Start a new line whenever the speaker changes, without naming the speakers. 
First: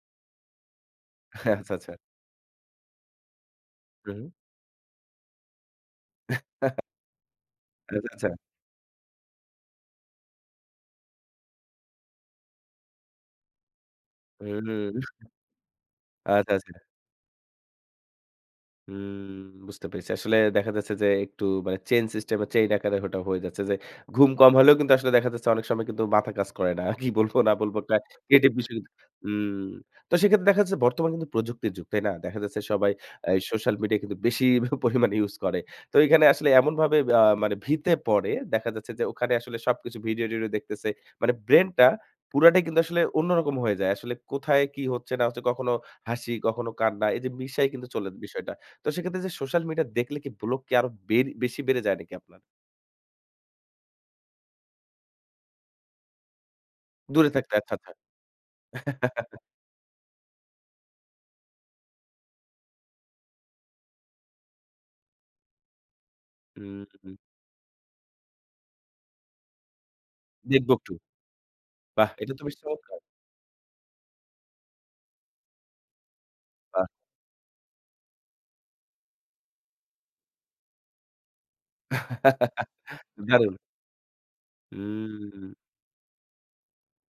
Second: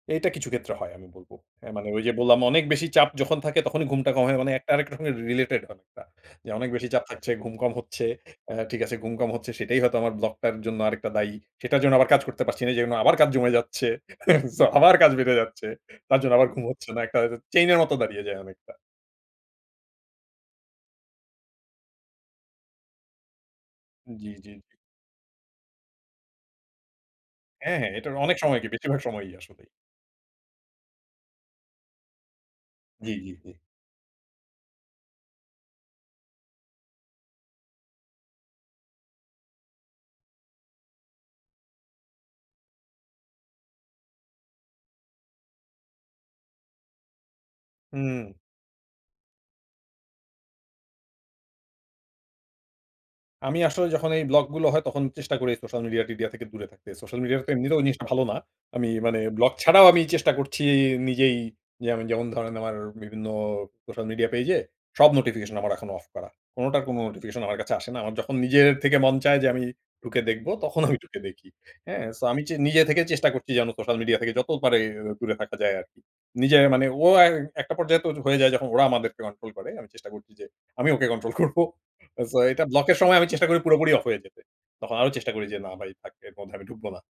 এটা কিছু ক্ষেত্রে হয় আমি বলব। এ
আচ্ছা,
মানে
আচ্ছা।
ওই যে বললাম না? অনেক বেশি চাপ যখন থাকে, তখনই ঘুমটা
হুম,
কম
হুম।
হয়, মানে একটা আরেকটার সঙ্গে রিলেটেড অনেকটা। যে, অনেক বেশি চাপ থাকছে, ঘুম কম
আচ্ছা,
হচ্ছে,
আচ্ছা।
আ ঠিক আছে ঘুম কম হচ্ছে, সেটাই হয়তো আমার ব্লগটার জন্য আরেকটা দায়ী। সেটার জন্য আবার কাজ করতে পারছি না, যে জন্য আবার কাজ জমে যাচ্ছে।
হুম,
সো আবার
হুম।
কাজ বেড়ে যাচ্ছে। তার জন্য আবার
আচ্ছা,
ঘুম
আচ্ছা।
হচ্ছে না। একটা চেইনের মত দাঁড়িয়ে যায়, অনেকটা।
উম বুঝতে পেরেছি। আসলে দেখা যাচ্ছে যে, একটু মানে চেইন সিস্টেমে, চেইন আকারে ওটা হয়ে যাচ্ছে যে,
জি,
ঘুম
জি।
কম হলেও কিন্তু আসলে দেখা যাচ্ছে, অনেক সময় কিন্তু মাথা কাজ করে না। কি বলবো না
হ্যাঁ,
বলবো?
হ্যাঁ,
একটা
এটার অনেক
ক্রিয়েটিভ
সময় কি,
বিষয় কিন্তু
বেশিরভাগ সময়ই আসলেই।
হুম। তো সেক্ষেত্রে দেখা যাচ্ছে বর্তমান কিন্তু প্রযুক্তির যুগ। তাই না? দেখা যাচ্ছে সবাই
জি,
আ
জি, জি।
সোশ্যাল মিডিয়া কিন্তু বেশি প পরিমাণে ইউস করে। তো এখানে আসলে এমনভাবে ব্য মানে ভিতে পড়ে, দেখা যাচ্ছে যে ওখানে আসলে সবকিছু, ভিডিও-টিডিও দেখতেছে। মানে ব্রেইনটা পুরাটাই কিন্তু আসলে অন্যরকম হয়ে যায়। আসলে কোথায় কি হচ্ছে না হচ্ছে? কখনো হাসি, কখনো কান্না এইযে মিশায় কিন্তু চলে
হুম।
বিষয়টা। তো সেক্ষেত্রে যে সোশ্যাল মিডিয়া দেখলে কি, ব্লক কি আরো বেড় বেশি বেড়ে যায় নাকি আপনার?
আমি আসলে যখন এই ব্লকগুলো হয়, তখন চেষ্টা করি সোশ্যাল মিডিয়া-টিডিয়া থেকে দূরে থাকতে। সোশ্যাল
দূরে
মিডিয়া তো
থাকতে। আচ্ছা,
এমনিতেও ওই
আচ্ছা।
জিনিসটা ভালো না। আমি মানে ব্লগ ছাড়াও আমি চেষ্টা করছি নিজেই যে যেমন ধরেন আমার বিভিন্ন সোশ্যাল মিডিয়া পেজে, সব নোটিফিকেশন আমার এখন অফ করা। কোনোটার কোনো
হুম।
নোটিফিকেশন আমার কাছে আসে না। আমার যখন নিজের থেকে মন চায় যে, আমি ঢুকে দেখব,
দেখব
তখন
একটু।
আমি ঢুকে দেখি। হ্যাঁ?
বাহ!
সো
এটা
আমি
তো
চে
বেশ
নিজে
চমৎকার!
থেকে চেষ্টা করছি যেন, সোশ্যাল মিডিয়া থেকে যত পারি, দূরে থাকা যায় আরকি। নিজে মানে,
বাহ!
ও একটা পর্যায়ে তো হয়ে যায় যখন, ওরা আমাদেরকে কন্ট্রোল করে। আমি চেষ্টা করছি যে, আমি ওকে কন্ট্রোল করব। সো, এটা ব্লকের সময় আমি চেষ্টা
দারুন!
করি পুরোপুরি অফ হয়ে যেতে। তখন আরো চেষ্টা করি
হুম।
যে, না, ভাই থাক। এর মধ্যে আমি ঢুকবো না।